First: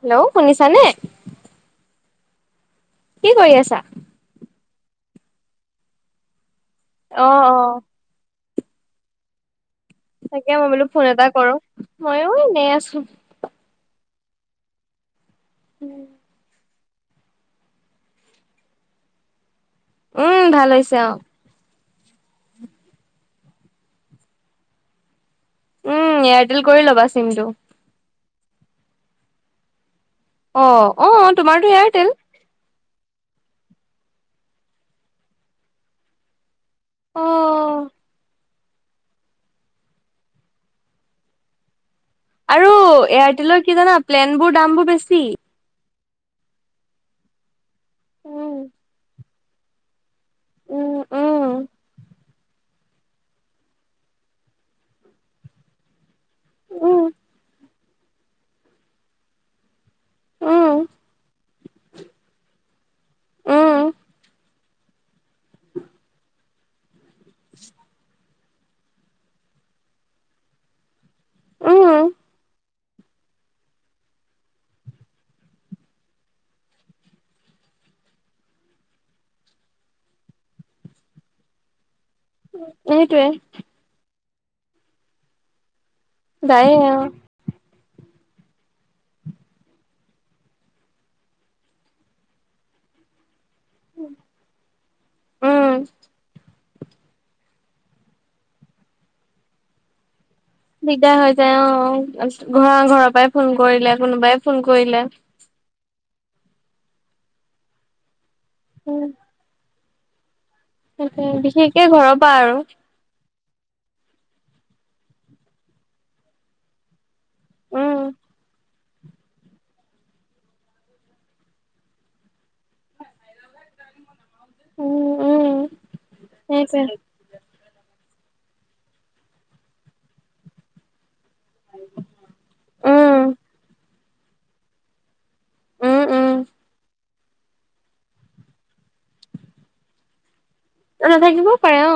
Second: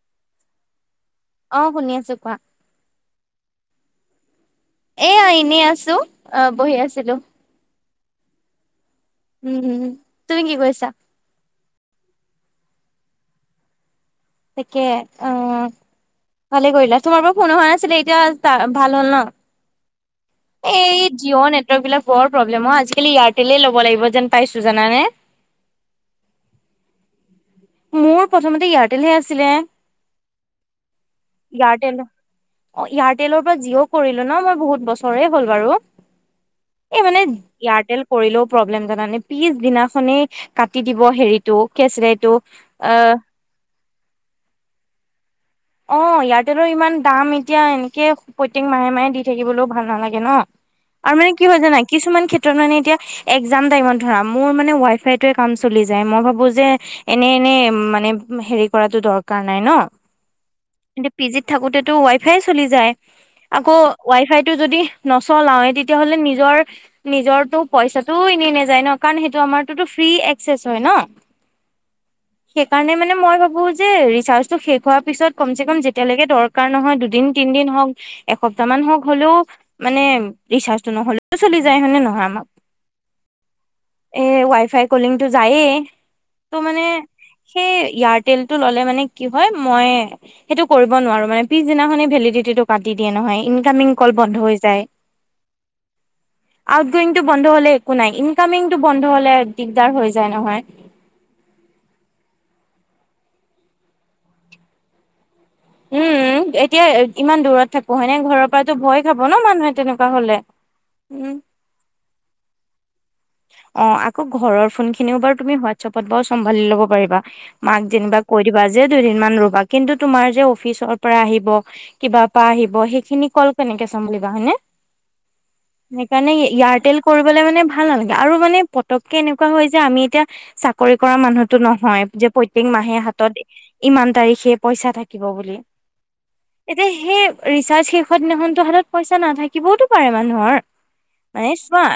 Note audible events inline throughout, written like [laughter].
Hello, শুনিছা নে? অ, শুনি আছো কোৱা? কি কৰি আছা? এয়া এনেই আছো। অ, বহি আছিলো। অ অ উম', উম'। তুমি তাকে কি মই বোলো কৰিছা ফোন এটা কৰো, মইও এনেই আছো। তাকে অ' ভালে কৰিলা, তোমাৰ পা ফোন অহা নাছিলে, এতিয়া ভাল হ'ল ন? উম ভাল হৈছে এই অ জিঅ' নেটৱৰ্ক বিলাক বৰ প্ৰব্লেম অ, আজিকালি এয়াৰটেলেই ল'ব লাগিব যেন পাইছো জানানে? উম এয়াৰটেল কৰি ল'বা চিমটো। মোৰ প্ৰথমতে এয়াৰটেলহে আছিলে। অ', অ' তোমাৰতো এয়াৰটেল। অ' এয়াৰটেলৰ পৰা জিঅ' কৰিলো ন' মই, বহুত বছৰেই হ'ল বাৰু। এই মানে অ এয়াৰটেল কৰিলেও প্ৰব্লেম জানানে, পিছদিনাখনেই কাটি দিব হেৰিত। টো কি আছিলে এইটো। আৰু অ এয়াৰটেলৰ কি জানা প্লেনবোৰ দামবোৰ বেছি। অ' এয়াৰটেলৰ ইমান দাম এতিয়া, এনেকে উম প্ৰত্যেক মাহে মাহে দি থাকিবলৈও ভাল নালাগে। ন উম আৰু উম মানে কি হয় জানা, কিছুমান ক্ষেত্ৰ মানে এতিয়া একজাম টাইমত ধৰা মোৰ মানে ৱাই ফাইটোৱে কাম চলি যায়, মই ভা যে উম এনে, এনে মানে হেৰি কৰাটো দৰকাৰ নাই ন। উম কিন্তু পি জিত থাকোতেতো ৱাই ফাই চলি যায়। আকৌ উম ৱাই ফাইটো যদি নচলায়েই, তেতিয়াহলে নিজৰ নিজৰটো পইচাটো এনে নাযায় ন', কাৰণ সেইটো আমাৰতোতো ফ্ৰী একচেচ হয় ন'। উম সেইকাৰণে মানে মই ভাবোঁ যে, ৰিচাৰ্চটো শেষ হোৱাৰ পিছত। কমচে কম যেতিয়ালৈকে দৰকাৰ নহয় দুদিন তিনদিন হওঁক এসপ্তাহ মান হওঁক হ'লেও মানে ৰিচাৰ্জটো নহ'লেও চলি যায় হয় নে নহয় আমাক। এইটোৱে ৱাই ফাই কলিংটো যায়েই ত' যায়ে মানে অ সেই ইয়াৰতেলটো ল'লে মানে কি হয় মই সেইটো কৰিব নোৱাৰো মানে পিছদিনাখনেই ভেলিডিটিটো কাটি দিয়ে নহয়, ইন ইনকামিং কল বন্ধ হৈ যায়। উম আউটগয়িংটো বন্ধ হ'লে একো নাই, ইনকামিংটো বন্ধ হ'লে দিগদাৰ হৈ যায় নহয়। দিগদাৰ হৈ যায় অ'। ঘ ঘৰৰ পৰাই ফোন কৰিলে কোনোবাই ফোন কৰিলে উম, এতিয়া ইমান দূৰত থাকো হয়নে? ঘৰৰ পৰাতো উম ভয় খাব ন' মানুহে তেনেকুৱা হ'লে। উম, বিশেষকে ঘৰৰ পৰা আৰু। অ' আকৌ ঘৰৰ ফোনখিনিও বাৰু তুমি হোৱাটছএপত বাৰু চম্ভালি ল'ব পাৰিবা। মাক উম যেনিবা কৈ দিবা যে দুদিন মান ৰ'বা কিন্তু তোমাৰ যে অফিচৰ পৰা আহিব। কিবা পা আহিব সেইখিনি কল কেনেকে চম্ভালিবা হয়নে? উম উম সেইকাৰণে সেইটোৱে ইয়াৰটেল কৰিবলে মানে ভাল নালাগে। আৰু মানে পতককে এনেকুৱা হয় যায় আমি এতিয়া চাক চাকৰি কৰা মানুহতো নহয় যে প্ৰত্যেক মাহে উম হাতত ইমান তাৰিখে পইচা থাক থাকিব বুলি, উম উম এতিয়া সেই ৰিচাৰ্জ শেষ হোৱাৰ দিনাখনটো হাতত পইচা নাথাকিবওতো পাৰে মানুহৰ। মানে নাথাকিবও পাৰে চোৱা অ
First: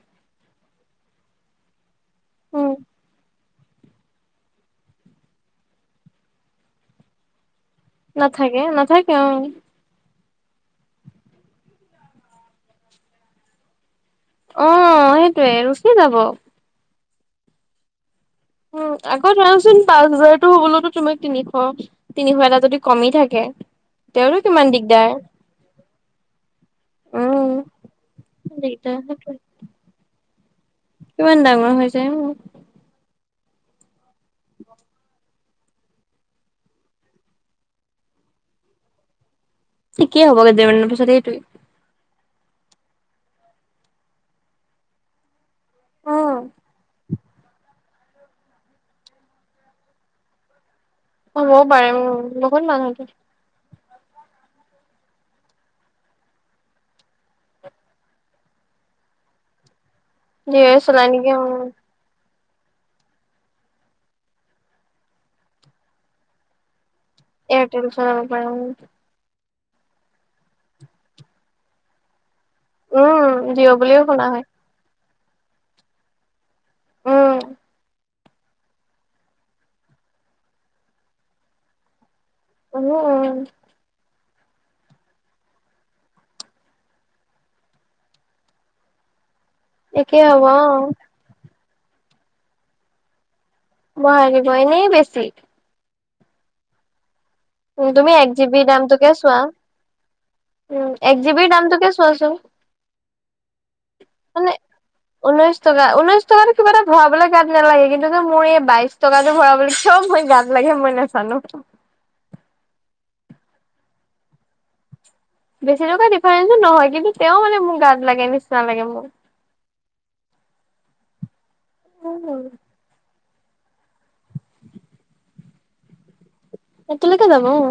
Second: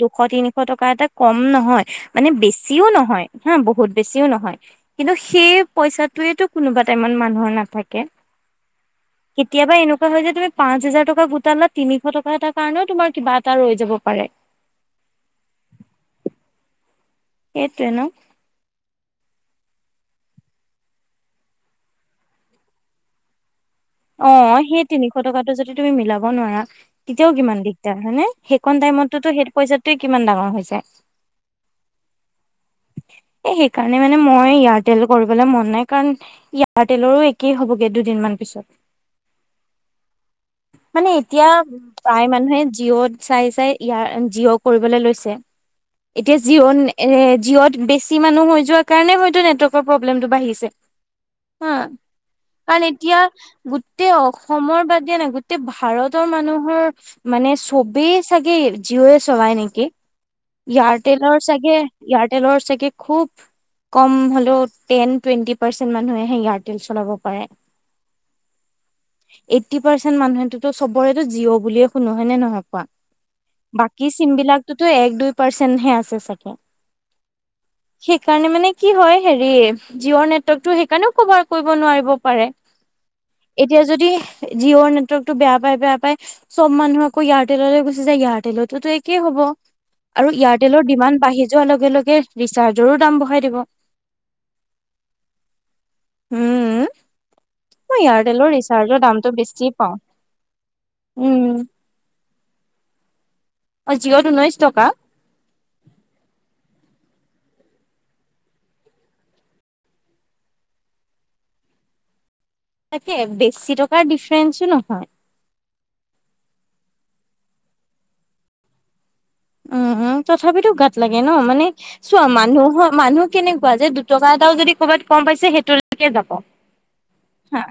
দুশ তিনিশ টকা এটা কম নহয় মানে উম বেছিও নহয়। বহুত বেছিও নহয়। কিন্তু সেই পইছাটোৱেটো কোনোবা টাইমত মানুহৰ নাথাক নাথাকে নাথাকে অ কেতিয়াবা এনুক হয় যে তুমি পাঁচ হাজাৰ টকা গোটালা তিনিশ টকা এটাৰ কাৰণেও তোমাৰ কিবা এটা ৰৈ যাব পাৰে। অ' সেইটোৱে ৰখি যাব। এইটোৱে ন' উম, আকৌ ধৰাচোন পাঁচ হাজাৰতো হ'বলটো তোমাক তিনিশ তিনিশ এটা যদি কমি থাকে তেওঁৰো অ' কিমান সেই দিগদাৰ তিনিশ টকাটো যদি তুমি মিলাব নোৱাৰা। তেতিয়াও উম কিমান দিগদাৰ হয় নে? সেইকন দিগদাৰ টাইমতটো সেইটোৱে সেই পইচাটোৱে কিমান ডাঙৰ হৈ যায়। কিমান ডাঙৰ হৈ যায় উম। এ সেইকাৰণে মানে মই এয়াৰটেল কৰিবলৈ মন নাই কাৰণ ইয়াৰটেলৰো একেই হ'বগে দুদিনমান পিছত। একেই হ'বগে দুদিনমানৰ মানে পিছত সেইটোৱে। এতিয়া প্ৰায় মানুহে জিঅ' চাই চাই ইয়াৰ জিঅ' কৰিবলে লৈছে। উম এতিয়া জীৱন এ জিঅ'ত বেছি মানুহ হৈ যোৱা কাৰণে হয়তো নেটৱৰ্কৰ প্ৰব্লেমটো বাঢ়িছে। হ'বও পাৰে উম বহুত কাৰণ মানুহতো এতিয়া গো গোটেই অসমৰ বাদ দিয়া না গোটেই ভাৰতৰ মানুহৰ মানে চবেই চাগে জিঅ'য়ে চলাই নেকি? জিঅ'য়ে চলাই নেকি ইয়াৰটেলৰ উম চাগে ইয়াত [unintelligible] চাগে খুব কম হ'লেও টেন টুৱেণ্টি পাৰ্চেন্ট মানুহেহে ইয়াৰটেল চলাব। পাৰে। এয়াৰটেল চলাব পাৰে উ। এইটি পাৰ্চেন্ট মানুহেটো চবৰেটো জিঅ' বুলিয়ে শুনো হয় নে নহয়? উম জিঅ' বুলিও বাকী শুনা চিম হয় বিলাকটোতো এক দুই পাৰ্চেন্টহে আছে চাগে। উম সেইকাৰণে মানে কি হয় হেৰি জিঅ'ৰ নেটৱৰ্কটো সেইকাৰণেও কভাৰ কৰিব নোৱাৰিব পাৰে। উম। এতিয়া যদি জিঅ'ৰ নেটৱৰ্কটো বেয়া পায়, বেয়া পায় চব মানুহ আকৌ এয়াৰটেললৈ গুচি যায়, এয়াৰটেলতোতো একেই হ'ব। একেই আৰু হ'ব অ এয়াৰটেলৰ ডিমাণ্ড বাঢ়ি যোৱাৰ লগে, লগে ৰিচাৰ্জৰো দাম বঢ়াই দিব। বহাই দিব এনেই বেছি। উম, উম। উম, মই তুমি এক জি এয়াৰটেলৰ বিৰ ৰিচাৰ্জৰ দামটোকে দামটো চোৱা বেছি পাওঁ, উম। তাকে চোৱাচোন। অ', জিঅ'ত মানে ঊনৈশ টকা! ঊনৈশ টকা। ঊনৈশ টকাটো কিবা এটা ভৰাবলে গাত নালাগে, কিন্তু মোৰ এই বাইশ টকাটো ভৰাবলৈ চব মই গাত লাগে মই নাজানো। তাকে বেছি টকাৰ ডিফাৰেন্ঞ্চো নহয়। বেছি টকা ডিফাৰেন্ঞ্চো নহয়, কিন্তু তেওঁ মানে মোৰ গাত লাগে নিচিনা লাগে মোক। উম, উম। তথাপিতো গাত লাগে ন মানে চোৱা উম মানুহৰ, মানুহ কেনেকুৱা যে দুটকা এটাও যদি কৰ'বাত কম পাইছে, সেইটোলৈকে যাব। সেইটো লৈকে যাব অ'। হা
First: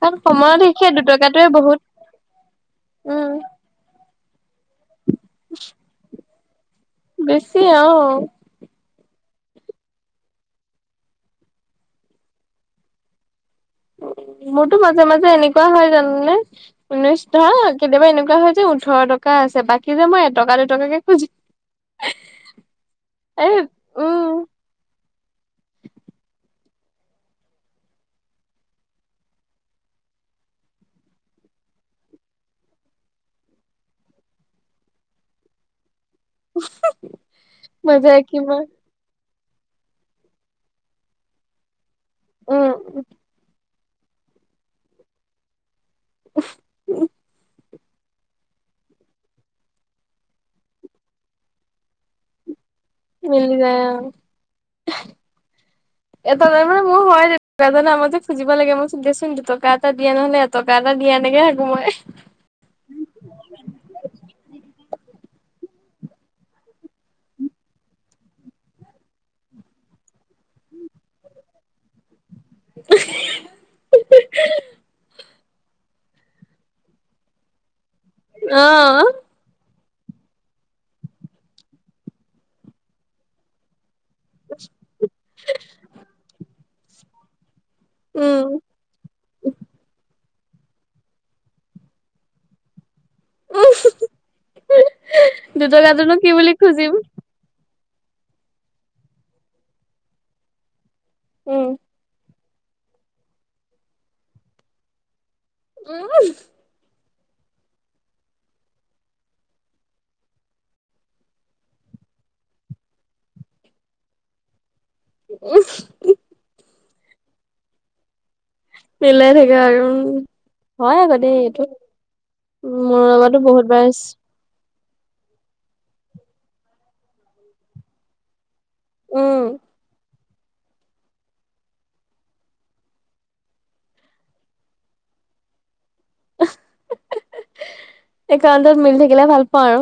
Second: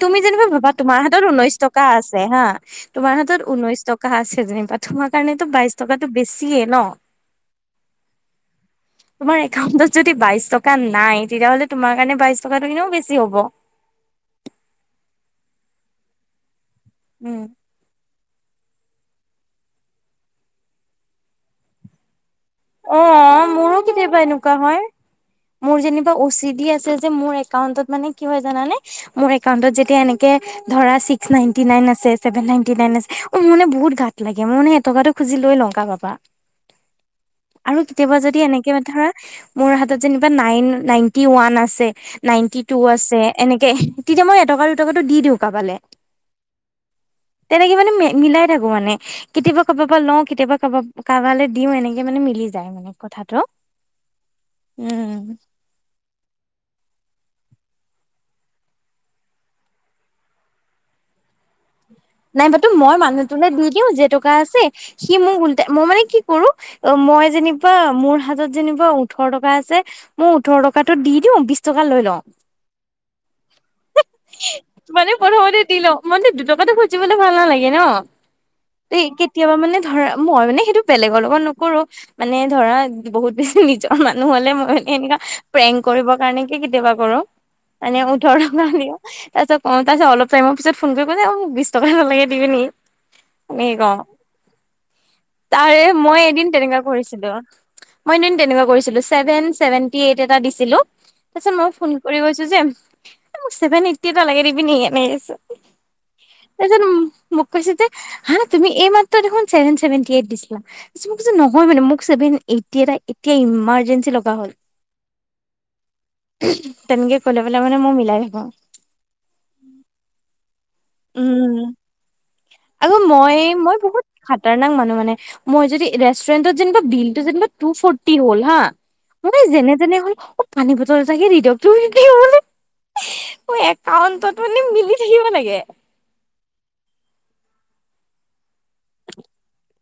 কাৰণ তুমি যেনিবা সময়ত ভাবা, সেই তোমাৰ হাতত দুটকাটোৱে ঊনৈশ বহুত টকা আছে হা। তোমাৰ উম হাতত ঊনৈশ টকা কা আছে যেনিবা, তোমাৰ কাৰণেতো বাইশ টকাটো বেছিয়ে ন'! বেছিয়ে অ'। তোমাৰ একাউণ্টত যদি বাইশ টকা নাই, তেতিয়াহ'লে তোমাৰ কাৰণে বাইশ টকাটো এনেও বেছি হ'ব। মোৰতো মাজে, মাজে এনেকুৱা হয়, জানানে ঊনৈশ উম ধৰা কেতিয়াবা এনেকুৱা হয়, যে ওঠৰ টকা আছে। বাকী যে মই এটকা দুটকাকে খুজি [unintelligible] এ অ', মোৰো কেতিয়াবা উম এনেকুৱা হয়। মোৰ যেনিবা অ'চি ডি আছে যে মোৰ একাউন্টত মানে কি হয়, জানানে মোৰ একাউন্টত যেতিয়া এনেকে ধৰা ছিক্স নাইনটি নাইন আছে, ছেভেন নাইনটি নাইন আছে, অ', মোৰ মানে বহুত গাত লাগে। মোৰ মানে এটকাটো খুজি লৈ লওঁ। [unintelligible] [inaudible] আৰু কেতিয়াবা বজাই যদি কিবা এনেকে ধৰা মোৰ হাতত যেনিবা নাইন নাইনটি ওৱান আছে। নাইনটি টু উম আছে, এনেকে। তেতিয়া মই এটকা দুটকাটো দি দিওঁ কাবালে। [inaudible] তেনেকে মানে মিলাই থাকো মানে। কেতিয়াবা কাৰবাব পৰা লওঁ, কেতিয়াবা কাৰবা- কাৰবালে দিওঁ এনেকে মানে মিলা লি যায় মানে। কথাটো মিলি যায় অ'। উম এটা টাইমত মোৰ হয়, দেট আমতে খুজিব লাগে। মই দে চোন দুটকা এটা দিয়া নহ'লে টকা এটা দিয়া এনেকে থাকোঁ মই। নাই বা তো মই মানুহটোলৈ দি দিওঁ যে টকা আছে। সি মোৰ উল্টাই, মই মানে কি কৰোঁ অ', মই যেনিবা মোৰ হাতত যেনিবা ওঠৰ টকা আছে। মই ওঠৰ টকাতো দি দিওঁ, বিশ টকা লৈ লওঁ। মানে প্ৰথমতে দি লওঁ। মানে দুটকাটো খুজিবলৈ ভাল নালাগে ন। তে অ'। কেতিয়াবা মানে ধৰা, মই মানে সেইটো বেলেগৰ লগত নকৰোঁ, মানে ধৰা বহুত বেছি নিজৰ মানুহ হ'লে মই মানে এনেকুৱা পেং কৰিবৰ কাৰণে কি কেতিয়াবা কৰোঁ। আ মানে ওঠৰ উম টকা দিওঁ। তাৰপাছত তাৰপিছত অলপ টাইমৰ পিছত ফোন কৰি বিশ টকা এটা লাগে দিবি নেকি! [unintelligible] তাৰে, দুটকাটোনো মই কি বুলি এদিন তেনেকা খুজিম কৰিছিলোঁ। মই এদিন তেনেকুৱা কৰিছিলোঁ। চেভেন চেভেন্টি এইট এটা দিছিলোঁ। তাৰপিছত, উম মই ফোন কৰি কৈ যে, এ মোক, চেভেন এইটটি এটা লাগে, দিবিনি? এনে কৈছোঁ। উম! তাৰপিছত, মোক কৈছে যে, হা! তুমি এইমাত্ৰ দেখোন, চেভেন চেভেনটি এইট দিছিলা। [unintelligible] মই কৈছোঁ, নহয় মানে। মোক, চেভেন এইটটি এটা এতিয়া, ইমাৰ্জেঞ্চি লগা হ'ল। উম! তেনেকে ক'লে পেলাই মানে, মই মিলাই থাকোঁ। মিলাই থাকে আৰু। হয় আকৌ দেই উম এইটো। আকৌ মোৰ মই লগতো বহুত মই বাৰ হৈছে। খাতাৰনাক মানুহ মানে! মই যদি, ৰেষ্টুৰেণ্টত যেনিবা বিলটো যেনিবা, টু ফৰ্টি হ'ল হা, উম মানে, যেনে-তেনে [unintelligible] অ' পানী বটল এটাকে দি দিয়ক। তুমি সেনেকেহে বোলে। [unintelligible] একাউন্টত মানে, মিলি থাকিব লাগে। একাউণ্টত মিলি থাকিলে, ভাল পাওঁ আৰু।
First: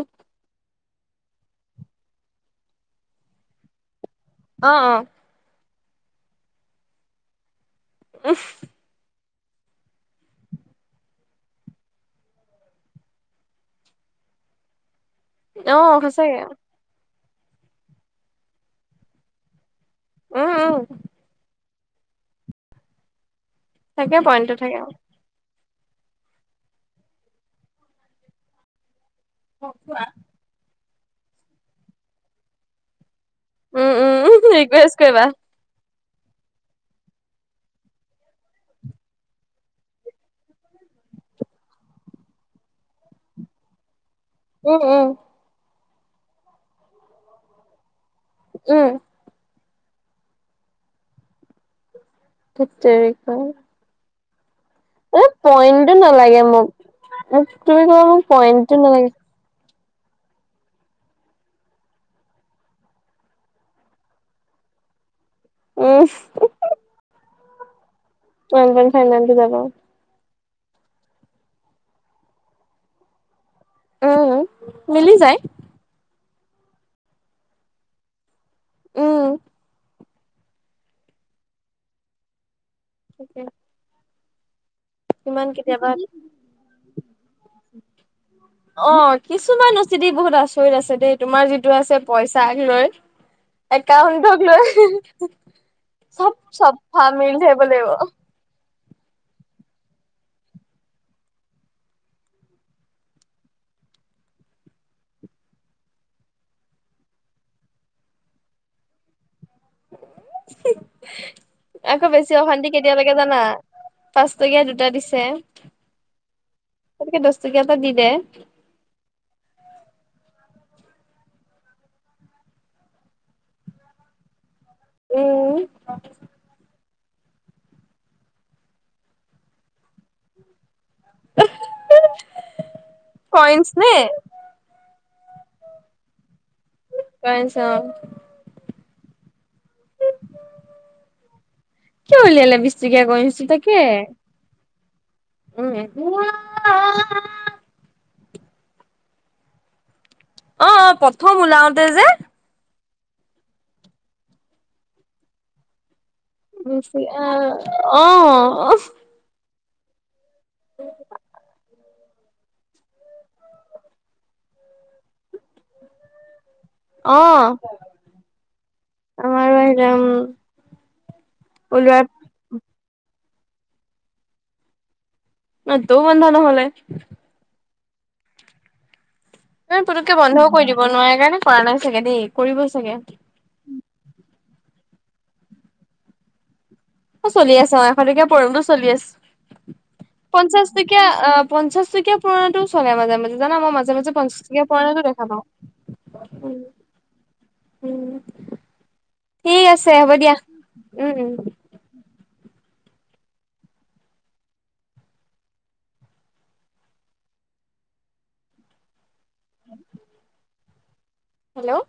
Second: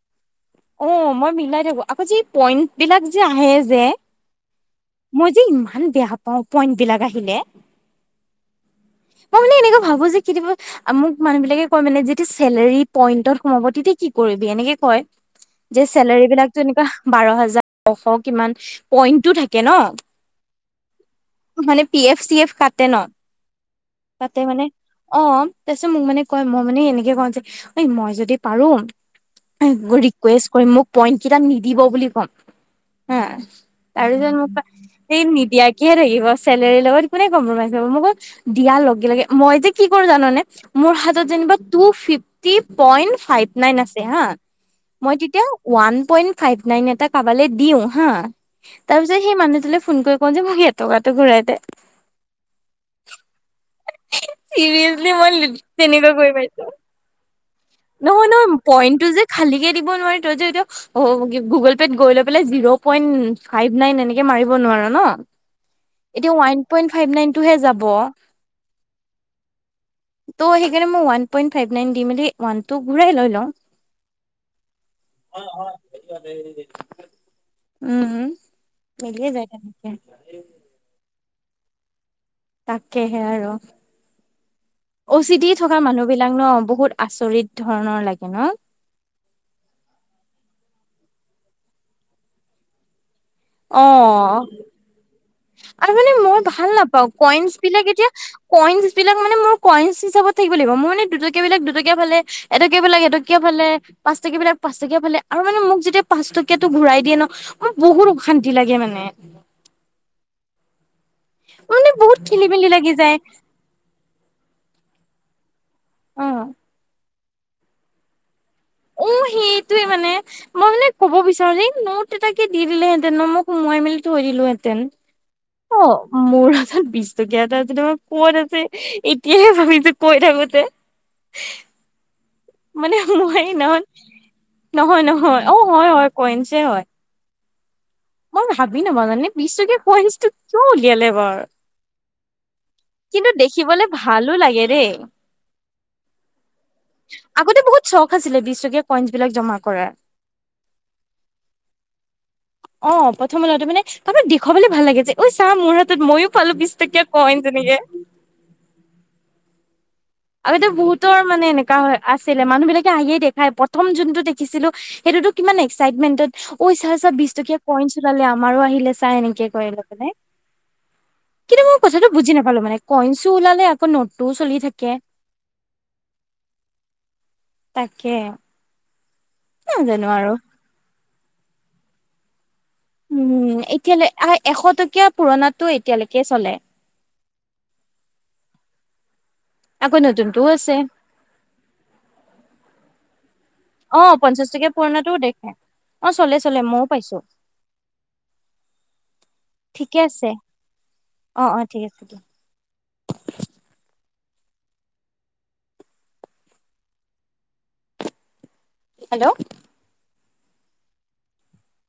অ'! মই মিলাই থাকোঁ। আকৌ যি, পইণ্ট বিলাক যে আহে যে, অ'! অ'! মই যে ইমান বেয়া পাওঁ! পইন্ট বিলাক আহিলে। [unintelligible] মই মানে, এনেকুৱা ভাবোঁ যে, কেতিয়াবা মোক মানুহ বিলাকে কয় মানে, যেতিয়া চেলাৰী পইণ্টত সোমাব, তেতিয়া কি কৰিবি? এনেকে কয়। যে অ', চেলাৰী সঁচাকে বিলাক যেনিবা, বাৰ হাজাৰ নশ কিমান। পইন্টটো থাকে ন'। উম, উম। মান, পি এফ- চি এফ কাটে ন'? থাকে কাটে পইণ্টটো মানে, থাকে। অ'! তাৰপিছত মোক মানে কয়, মই মানে, এনেকে কওঁ যে, এ, মই যদি পাৰোঁ ৰিকুৱেষ্ট কৰিম, মোক পইন্ট কেইটা নিদিব বুলি ক'ম। হাঁ! উম, উম, তাৰপিছত মোক [unintelligible] ৰিকুৱেষ্ট কৰিবা। এই, নিদিয়াকেহে থাকিব। চেলাৰীৰ লগত কোনে কম্প্ৰমাইজ কৰিব। মই কওঁ, দিয়াৰ লগে-লগে, মই যে কি কৰোঁ জানানে! মোৰ হাতত যেনিবা, two fifty point five nine আছে হা। উম, উম, মই তেতিয়া, ওৱান পইণ্ট ফাইভ এটা কাৰবালে দিওঁ হা। ‌ উম। তাৰপিছত, সেই মানুহটোলে ফোন কৰি কওঁ যে, মোক এটকাতো ঘূৰাই দে। ধেৎ তেৰিকা! [unintelligible] চিৰিয়াচলি, এ মই পইণ্টটো তেনেকুৱা কৰি নালাগে পাইছোঁ। [unintelligible] তুমি ক'বা মোক, পইণ্টটো নালাগে। খালিকে দিব নোৱাৰি ত'। [unintelligible] অ'! গুগল পে'ত গৈ লৈ পেলাই, জিৰ' পইণ্ট ফাইভ নাইন, এনেকে মাৰিব নোৱাৰা ন'? উম, এতিয়া, ওৱান পইণ্ট ফাইভ নাইন টোহে যাব। ওৱান পইণ্ট ফাইভ নাইনটো যাব। ত' সেইকাৰণে, মই ওৱান পইন্ট ফাইভ নাইন দি মেলি, ওৱানটো ঘূৰাই লৈ লওঁ। উম, মিলি যায় [unintelligible] উম, উম। উম, [unintelligible] তাকেহে তাকে আৰু। অচি কিমান ডি থকা কেতিয়াবা মানুহবিলাক ন' বহুত আচৰিত ধৰণৰ লাগে ন'! অ'! কিছুমান অচি ডি বহুত আচৰিত আছে, দেই! তোমাৰ যিটো আছে, পইচাক লৈ। একাউন্টক অ'! লৈ আৰু মানে, চব মই ভাল চব ফা নাপাওঁ! মিলি থাকিব কইনচবিলাক লাগিব। এতিয়া, কইনচ বিলাক মানে, মোৰ কইনচ হিচাপত থাকিব লাগিব। মোৰ মানে, দুটকীয়াবিলাক দুটকীয়া ফালে, এটাটো কি কৰিব লাগে এইটো কিয় ফালে পাঁচটকীয়া বিলাক পাঁচটকীয়া ফালে আৰু মানে মোক যেতিয়া পাঁচটকীয়াতো ঘূৰাই দিয়ে ন মই বহুত অশান্তি লাগে মানে। হিহ মানে আকৌ বহুত বেছি খেলি মেলি অশান্তি লাগি কেতিয়া লাগে যায় জানা পাঁচটকীয়া দুটা দিছে উম তাতকে দহটকীয়া এটা দি দে অ সেইটোৱে মানে মই মানে ক'ব বিচাৰো যে নোট এটাকে দি দিলেহেঁতেন ন মোক সোমোৱাই মেলি থৈ দিলোহেঁতেন উম হেতেন অ মোৰ হাতত বিচ টকীয়া এটা যদি কত আছে এতিয়াহে ভাবিছো কৈ থাকোতে। মানে মই কইনচ সেইদিনাখন নে নহয় নহয় অ হয় হয় কইনচে হয় কইনচ অ মই ভাবি নাপাওঁ জানে বিছটকীয়া কইনচটো কিয় উলিয়ালে বাৰু কিয় উলিয়ালে বিছটকীয়া কিন্তু কইনচটো তাকে। দেখিবলে ভালো লাগে দেই উম একুৱা আ আহ আগতে বহুত চখ আছিলে বিছ টকীয়া কইনচ বিলাক জমা কৰা। অ অ প্ৰথম ওলাওতে যে অ প্ৰথম ওলাওতে মানে কাৰোবাক দেখুৱাবলৈ ভাল লাগে যে ঐ চাহ মোৰ হাতত মইয়ো পালো বিছ টকীয়া কইন তেনেকে অ অ আগতে বহুতৰ মানে এনেকা হয়। আছিলে মানুহ বিলাকে আহি দেখাই প্ৰথম যোনটো দেখিছিলো সেইটোতো কিমান এক্সাইটমেন্টত। ঐ চা চা অ বিছ টকীয়া কইনচ ওলালে আমাৰো আহিলে চা এনেকে আমাৰো কয় আহিলে এইবিলাক উম মানে কিন্তু মই ওলোৱাৰ কথাটো বুজি নাপালো মানে কইনছো ওলালে আকৌ নোটটোও চলি থাকে। অ দৌ বন্ধা নহ'লে তাকে নহয় নাজানো পতককে আৰু বন্ধও কৰি দিব নোৱাৰাৰে কাৰণে কৰা নাই চাগে দেই কৰিব চাগে। উম এতিয়ালে আ এশ টকীয়া পুৰণাতো এতিয়ালৈকে চলে। অ চলি আছে অ এশ টকীয়া পুৰণাটো চলি আছে। আকৌ ন পঞ্চাছটকীয়া অ পঞ্চাছ টকীয়া পুৰণাতো চলে মাজে মাজে জানা মই মাজে অ মাজে পঞ্চাছ পঞ্চাশ টকীয়া পুৰণাতো পুৰণাটোও দেখা পাওঁ। দেখে অ চলে উম চলে মইও পাইছো উম ঠিক আছে হ'ব দিয়া উম উম অ অ ঠিক আছে দিয়া। হেল্ল' [unintelligible] হেল্ল'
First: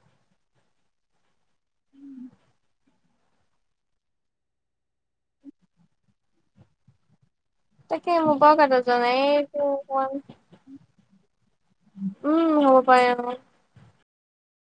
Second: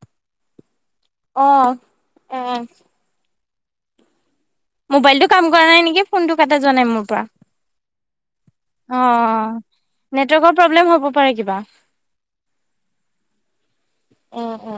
অ আ মোবাইলটো কাম কৰা নাই নেকি ফোনটো কাটা যোৱা নাই মোৰ পৰা। তাকে মোৰ পৰা কটা যোৱা অ', নাই এইটো অ'। অকমান নেটৱৰ্কৰ প্ৰব্লেম হ'ব পাৰে কিবা উম হব পাৰে অ অ অ